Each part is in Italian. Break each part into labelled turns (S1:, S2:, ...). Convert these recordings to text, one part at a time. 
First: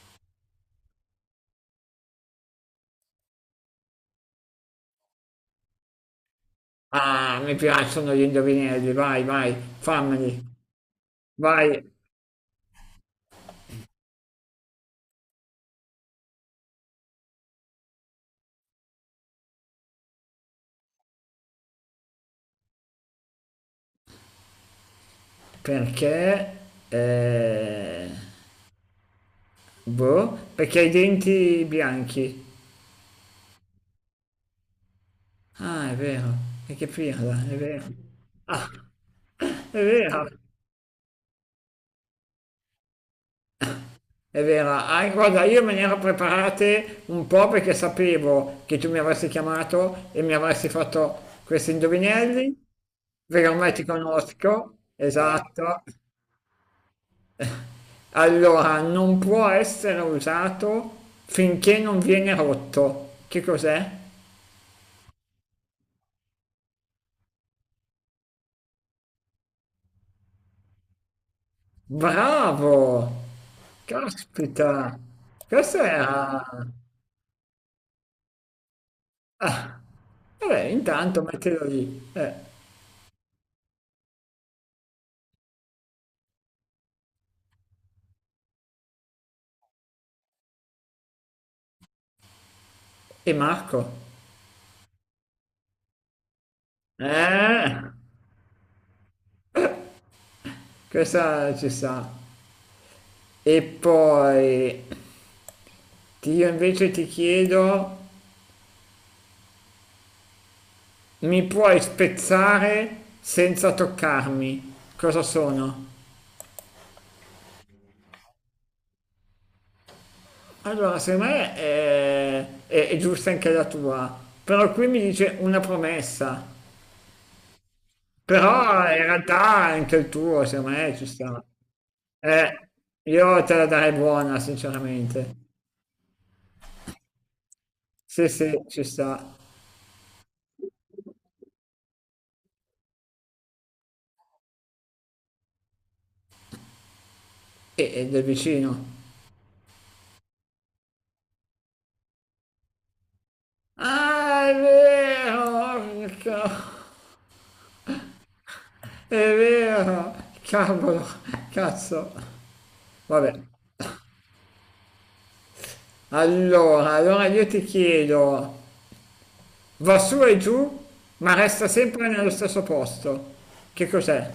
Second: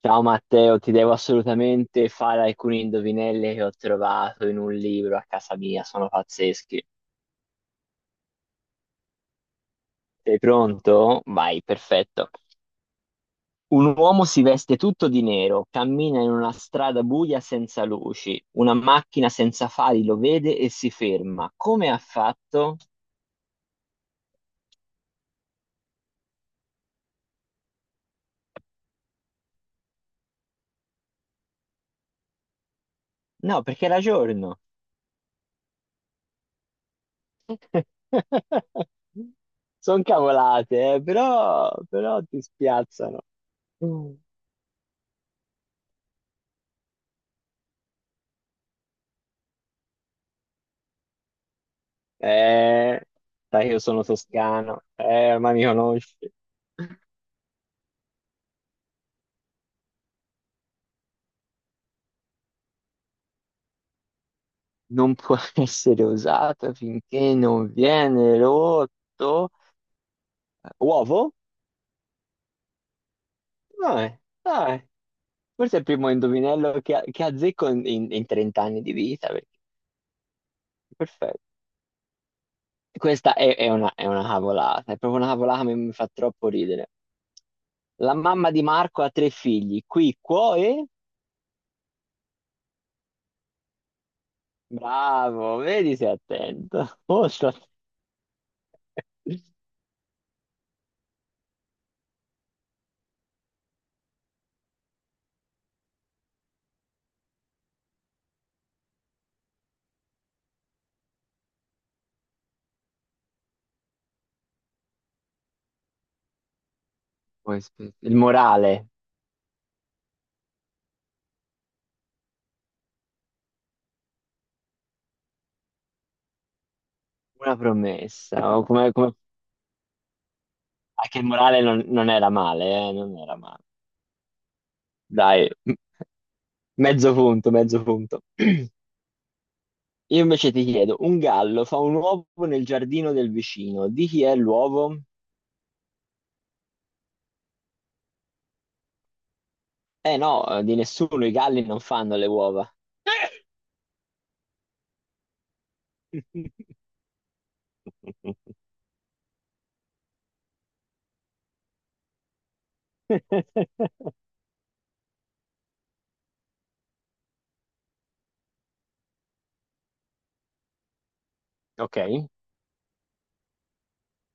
S1: Ciao Matteo, ti devo assolutamente fare alcune indovinelle che ho trovato in un libro a casa mia, sono pazzeschi.
S2: Ah, mi piacciono gli indovinelli, vai, vai,
S1: Sei
S2: fammeli,
S1: pronto? Vai,
S2: vai.
S1: perfetto. Un uomo si veste tutto di nero, cammina in una strada buia senza luci, una macchina senza fari lo vede e si ferma. Come ha fatto?
S2: Perché? Eh, boh, perché hai i denti bianchi.
S1: No, perché era giorno.
S2: Ah, è vero, è che pirla, è vero, è
S1: Sono
S2: vero,
S1: cavolate, però, però ti spiazzano.
S2: è vero. Ah, guarda, io me ne ero preparate un po' perché sapevo che tu mi avresti chiamato e mi avresti fatto questi indovinelli,
S1: Eh,
S2: perché
S1: sai che
S2: ormai
S1: io
S2: ti
S1: sono
S2: conosco,
S1: toscano, ma mi
S2: esatto.
S1: conosci.
S2: Allora, non può essere usato finché non viene rotto. Che cos'è?
S1: Non può essere usato finché non viene rotto. Uovo?
S2: Bravo!
S1: Dai, dai.
S2: Caspita!
S1: Forse
S2: Questo
S1: è il primo
S2: era.
S1: indovinello che azzecco in 30 anni di vita, perché
S2: Vabbè, intanto
S1: perfetto.
S2: mettilo lì. Eh,
S1: Questa è, è una cavolata, è proprio una cavolata che mi fa troppo ridere. La mamma di Marco ha tre figli, qui, qua e...
S2: e Marco?
S1: Bravo, vedi sei attento. Molto attento.
S2: Eh, questa ci sta. E poi io invece ti chiedo, mi puoi spezzare senza toccarmi? Cosa sono?
S1: Poi, aspetta, il morale.
S2: Allora, secondo me è giusta anche la tua, però qui mi dice una promessa,
S1: Una promessa, o
S2: però
S1: come,
S2: in
S1: come...
S2: realtà anche il tuo, secondo me ci
S1: Anche il
S2: sta.
S1: morale non era
S2: Eh,
S1: male, eh? Non era
S2: io te
S1: male.
S2: la darei buona, sinceramente.
S1: Dai, mezzo punto, mezzo punto.
S2: Sì, sì, ci sta.
S1: Io invece ti chiedo, un gallo fa un uovo nel giardino del vicino, di chi è l'uovo?
S2: E del vicino.
S1: Eh no, di nessuno, i galli non fanno le uova.
S2: Ah, è vero, è vero, cavolo, cazzo. Vabbè, allora io ti chiedo. Va su e giù, ma resta
S1: Ok,
S2: sempre nello stesso posto. Che cos'è?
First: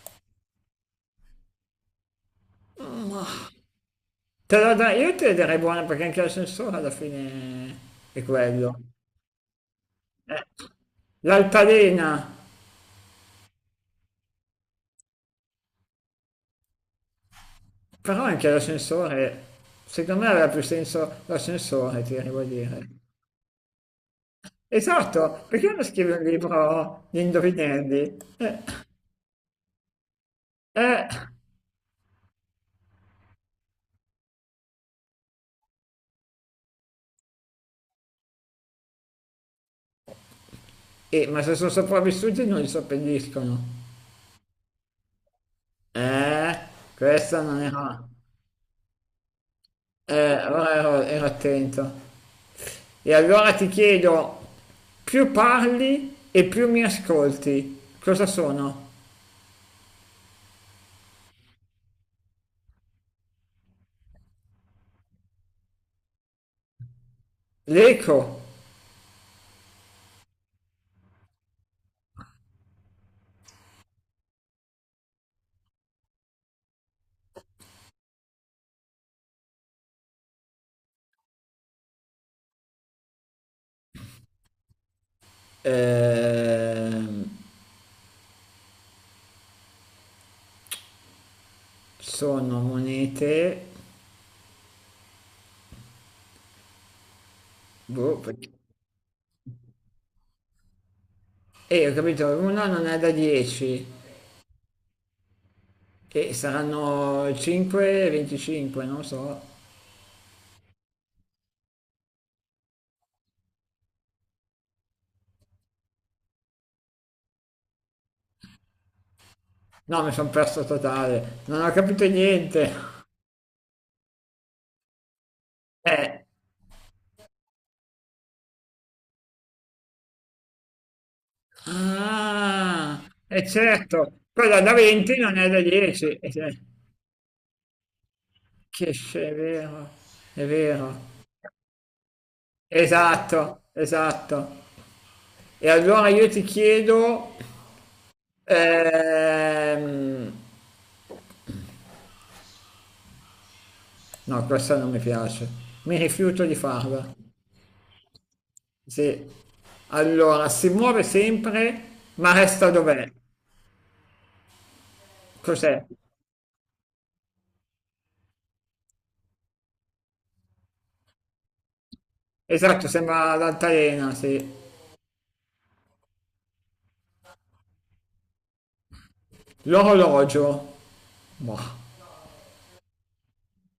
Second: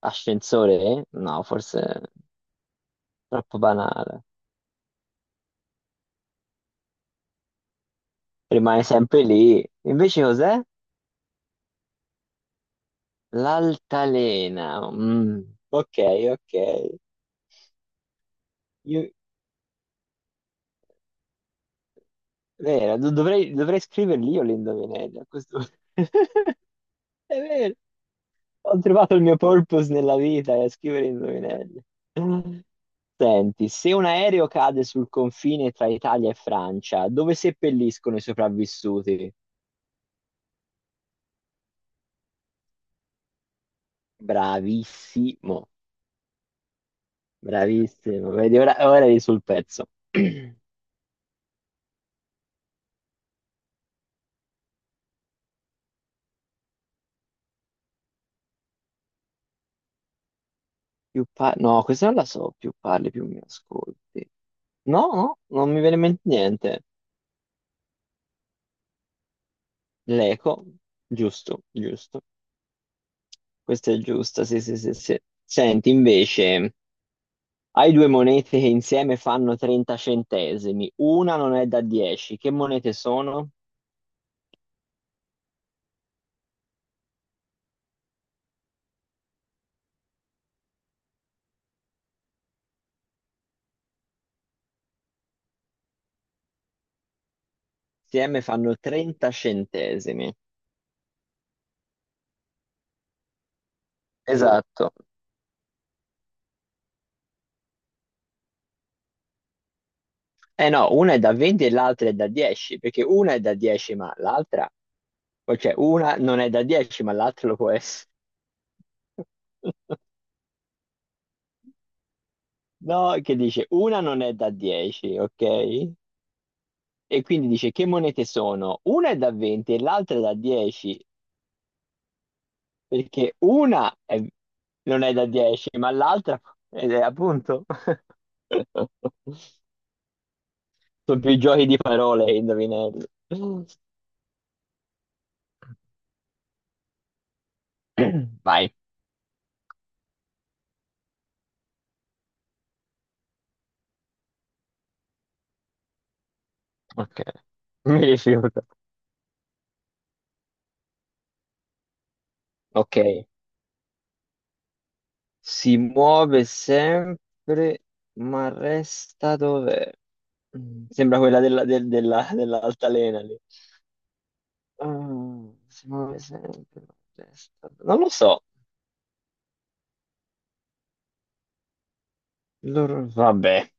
S1: ascensore? No, forse è troppo banale.
S2: Te la dai, io te la darei buona perché anche l'ascensore alla fine è quello.
S1: Rimane sempre lì. Invece
S2: Eh,
S1: cos'è?
S2: l'altalena,
S1: L'altalena. Mm, ok, ok.
S2: però anche
S1: Io,
S2: l'ascensore, secondo me aveva più senso l'ascensore, ti devo dire.
S1: Vero, dovrei scriverli io le indovinelli a
S2: Esatto,
S1: questo
S2: perché non scrivi un
S1: punto.
S2: libro di
S1: È vero,
S2: indovinelli?
S1: ho trovato il mio purpose nella vita, è scrivere
S2: Eh,
S1: indovinelli. Senti, se un aereo cade sul confine tra Italia e Francia, dove seppelliscono i sopravvissuti?
S2: ma se sono sopravvissuti non li seppelliscono.
S1: Bravissimo,
S2: Eh, questa non era.
S1: bravissimo. Vedi, ora eri sul pezzo.
S2: Eh,
S1: Più
S2: ora ero attento. E allora ti chiedo, più parli e più mi ascolti, cosa sono?
S1: no, questa non la so, più parli, più mi ascolti. No, no, non mi viene in mente niente.
S2: L'eco.
S1: L'eco, giusto, giusto. Questo è giusto, sì, sì, sì, sì. Senti, invece, hai due monete che insieme fanno 30 centesimi. Una non è da 10. Che monete sono?
S2: Ehm, sono monete. Boh,
S1: Insieme fanno 30 centesimi.
S2: ho capito, una non è da 10
S1: Esatto.
S2: e saranno 5, 25, non so.
S1: Eh no, una è da 20 e l'altra è da 10, perché una è da 10, ma cioè una non è da 10, ma l'altra lo può essere.
S2: No, mi sono perso totale, non ho capito niente.
S1: No, che dice una non è da 10, ok?
S2: Eh.
S1: E quindi dice che monete sono? Una è da 20 e l'altra è da 10.
S2: Ah,
S1: Perché
S2: è certo, quella da
S1: non è
S2: 20
S1: da
S2: non è da
S1: 10, ma
S2: 10. eh,
S1: l'altra ed è appunto.
S2: Che sce- è vero, è vero.
S1: Sono più giochi di parole che indovinelli.
S2: Esatto, esatto. E allora io ti chiedo,
S1: Vai,
S2: ehm, no, questa non mi piace, mi rifiuto di farla.
S1: ok. Mi rifiuto.
S2: Sì. Allora, si muove sempre, ma resta
S1: Ok,
S2: dov'è?
S1: si
S2: Cos'è?
S1: muove sempre, ma resta dov'è? Mm, sembra quella
S2: Esatto,
S1: dell'altalena
S2: sembra
S1: lì.
S2: l'altalena, sì.
S1: Ah, si muove sempre, ma resta... Non lo so.
S2: L'orologio. Boh,
S1: Vabbè,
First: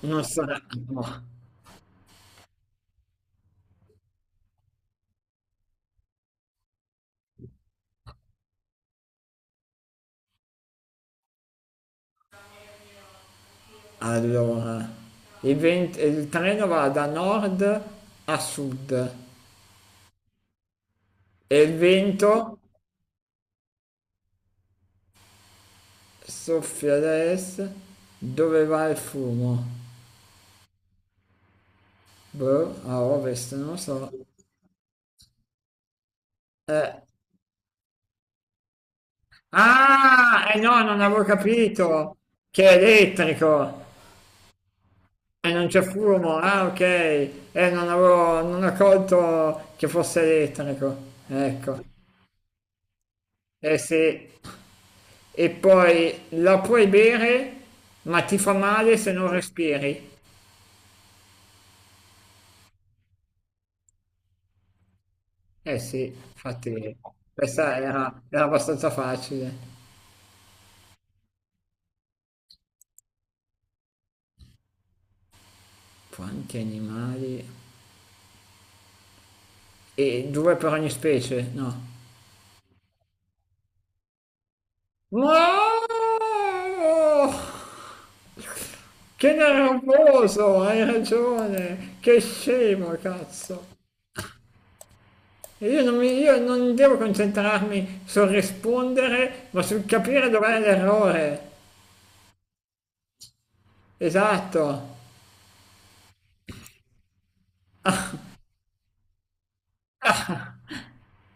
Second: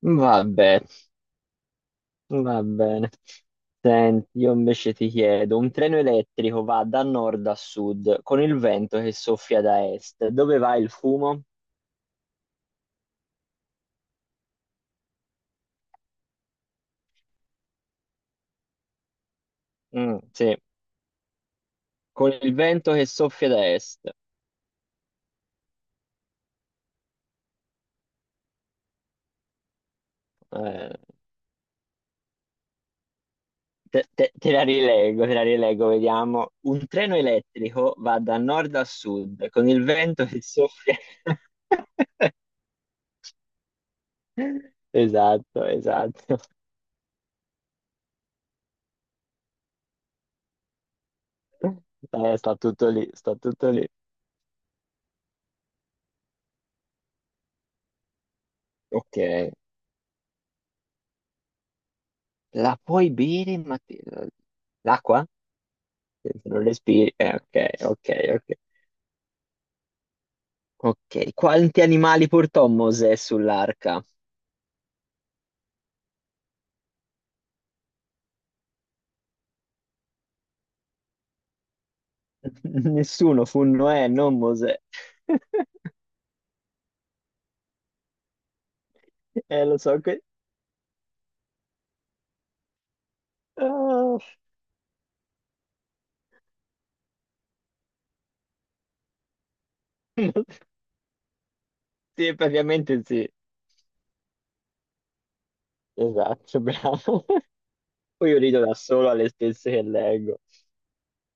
S2: non sarà.
S1: vabbè.
S2: Boh.
S1: Va bene. Senti, io invece ti chiedo, un treno elettrico va da nord a sud con il vento che soffia da est. Dove va il fumo?
S2: Allora, 20 il treno va da nord a sud.
S1: Mm, sì,
S2: E il
S1: con il
S2: vento
S1: vento che soffia da est.
S2: soffia ad est, dove va il fumo?
S1: Eh,
S2: Boh, a ovest, non lo
S1: te,
S2: so.
S1: te- te la rileggo, te la rileggo, vediamo. Un
S2: Eh,
S1: treno elettrico va da nord a sud con il vento che
S2: Ah, eh no,
S1: soffia...
S2: non avevo capito che è elettrico e
S1: Esatto,
S2: non c'è fumo.
S1: esatto.
S2: Ah, ok, non ho colto che fosse elettrico. Ecco,
S1: Sta tutto lì, sta tutto
S2: eh
S1: lì.
S2: sì. E poi la puoi bere, ma ti fa male se
S1: Ok,
S2: non respiri.
S1: la puoi bere, ma l'acqua?
S2: Eh sì,
S1: Se non
S2: infatti,
S1: respiri. Ok,
S2: questa
S1: ok,
S2: era
S1: ok.
S2: abbastanza facile.
S1: Ok, quanti animali portò Mosè sull'arca?
S2: Quanti animali? E due per ogni specie? No.
S1: Nessuno, fu Noè, non Mosè.
S2: No! Che
S1: Lo so che...
S2: nervoso, hai ragione. Che scemo, cazzo.
S1: Ah,
S2: E io non devo concentrarmi sul rispondere, ma sul capire dov'è l'errore.
S1: sì, praticamente sì.
S2: Esatto.
S1: Esatto, bravo. Poi io rido da solo alle stesse che leggo.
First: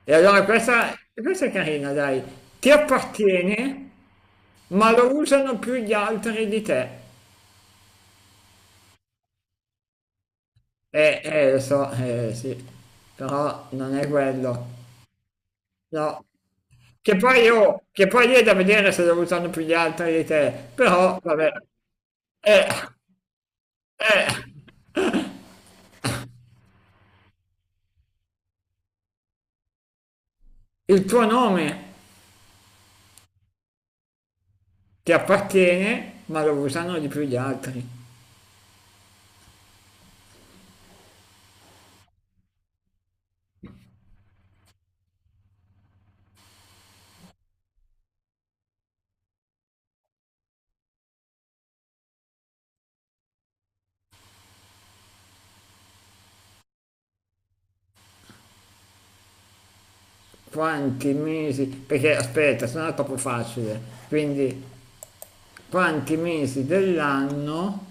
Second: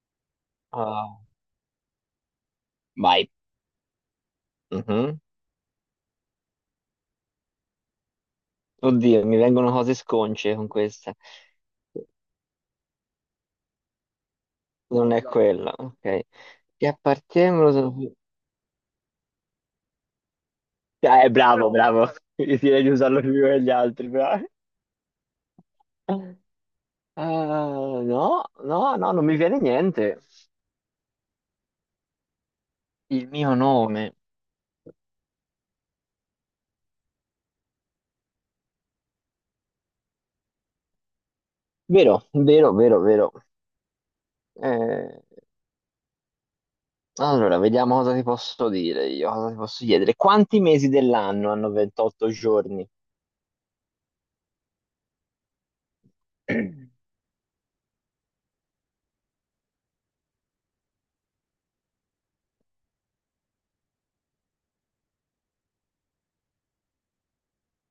S2: E allora questa,
S1: Ah,
S2: questa è carina, dai. Ti
S1: vai.
S2: appartiene, ma lo
S1: Mhm.
S2: usano più gli altri di te.
S1: Oddio, mi vengono cose sconce con questa.
S2: Lo so, sì. Però non è quello.
S1: Non è quella, ok.
S2: No,
S1: Ti
S2: che poi io,
S1: appartengono...
S2: che poi lì è da vedere se lo usano più gli altri di te, però
S1: Cioè, eh,
S2: vabbè,
S1: bravo, però, bravo. Io
S2: eh,
S1: direi di usarlo più degli altri,
S2: eh,
S1: bravo. Ah, no, no, no, non mi viene niente.
S2: il tuo nome
S1: Il mio nome.
S2: ti appartiene, ma lo usano di più gli altri.
S1: Vero, vero, vero, vero. Eh, allora, vediamo cosa ti posso dire io, cosa ti posso chiedere. Quanti mesi dell'anno hanno 28 giorni?
S2: Quanti mesi, perché aspetta, se no è troppo facile, quindi quanti mesi dell'anno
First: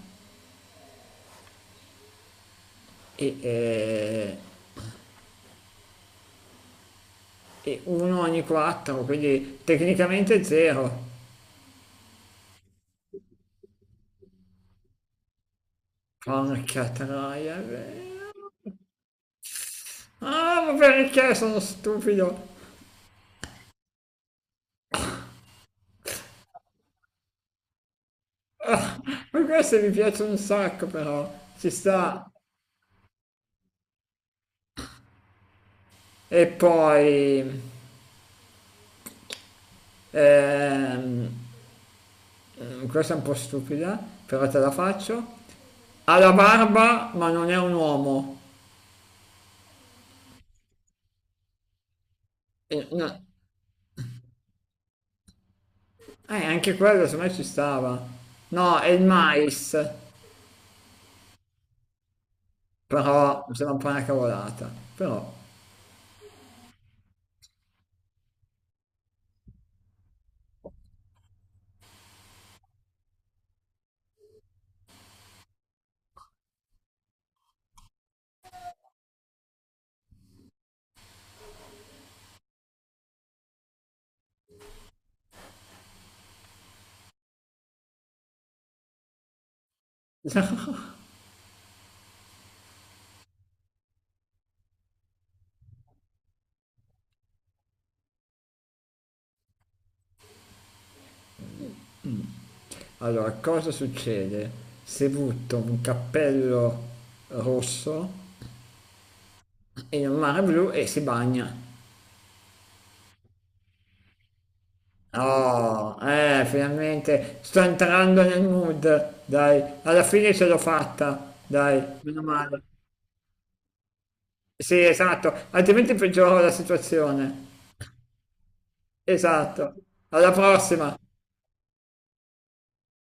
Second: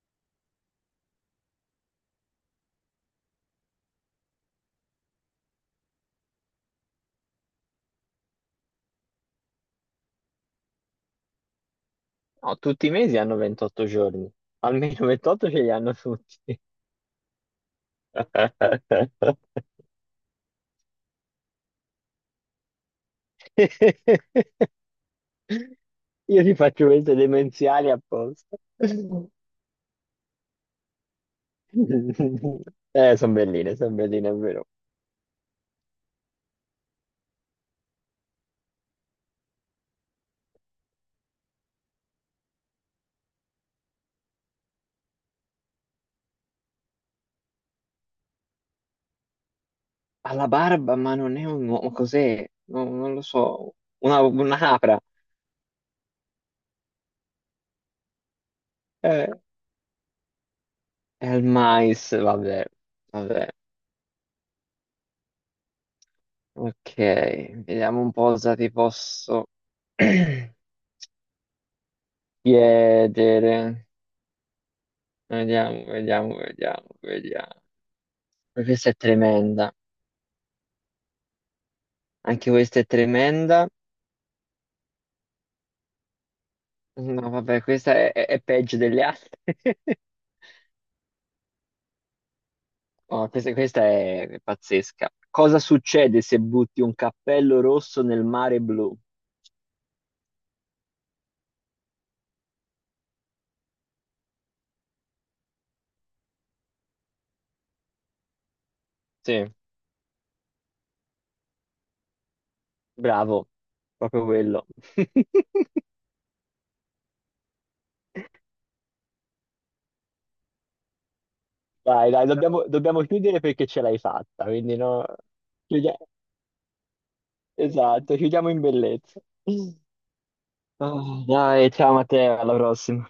S2: e, eh, e uno ogni quattro, quindi tecnicamente zero.
S1: No, tutti i mesi hanno 28 giorni. Almeno 28 ce li hanno tutti.
S2: Porca troia, è vero. Ah, ma perché sono stupido?
S1: Io ti faccio queste demenziali apposta.
S2: Poi queste mi piacciono un sacco però, ci sta.
S1: Sono belline, è vero.
S2: E poi, ehm, questa è un po' stupida, però te la faccio. Ha la barba ma non è un uomo.
S1: Ha la barba, ma non è un uomo, cos'è? No,
S2: No.
S1: non lo so. Una capra.
S2: Anche quello secondo me ci stava. No, è il
S1: Eh,
S2: mais,
S1: è il mais, vabbè,
S2: però
S1: vabbè.
S2: mi sembra un po' una cavolata. Però,
S1: Ok, vediamo un po' cosa ti posso chiedere. Vediamo, vediamo, vediamo, vediamo. Questa è tremenda. Anche questa è tremenda. No, vabbè, questa è peggio delle altre. Oh, questa è pazzesca. Cosa succede se butti un cappello rosso nel mare blu?
S2: allora, cosa succede se butto un cappello rosso
S1: Sì,
S2: in un mare blu e si bagna?
S1: bravo, proprio quello.
S2: Oh, finalmente sto entrando nel mood, dai, alla fine ce l'ho fatta, dai,
S1: Dai,
S2: meno
S1: dai,
S2: male.
S1: dobbiamo chiudere perché ce l'hai fatta, quindi
S2: Sì,
S1: no.
S2: esatto, altrimenti
S1: Chiudia-
S2: peggioravo la situazione.
S1: Esatto, chiudiamo in bellezza.
S2: Esatto, alla prossima.
S1: Ah, dai, ciao Matteo, alla prossima.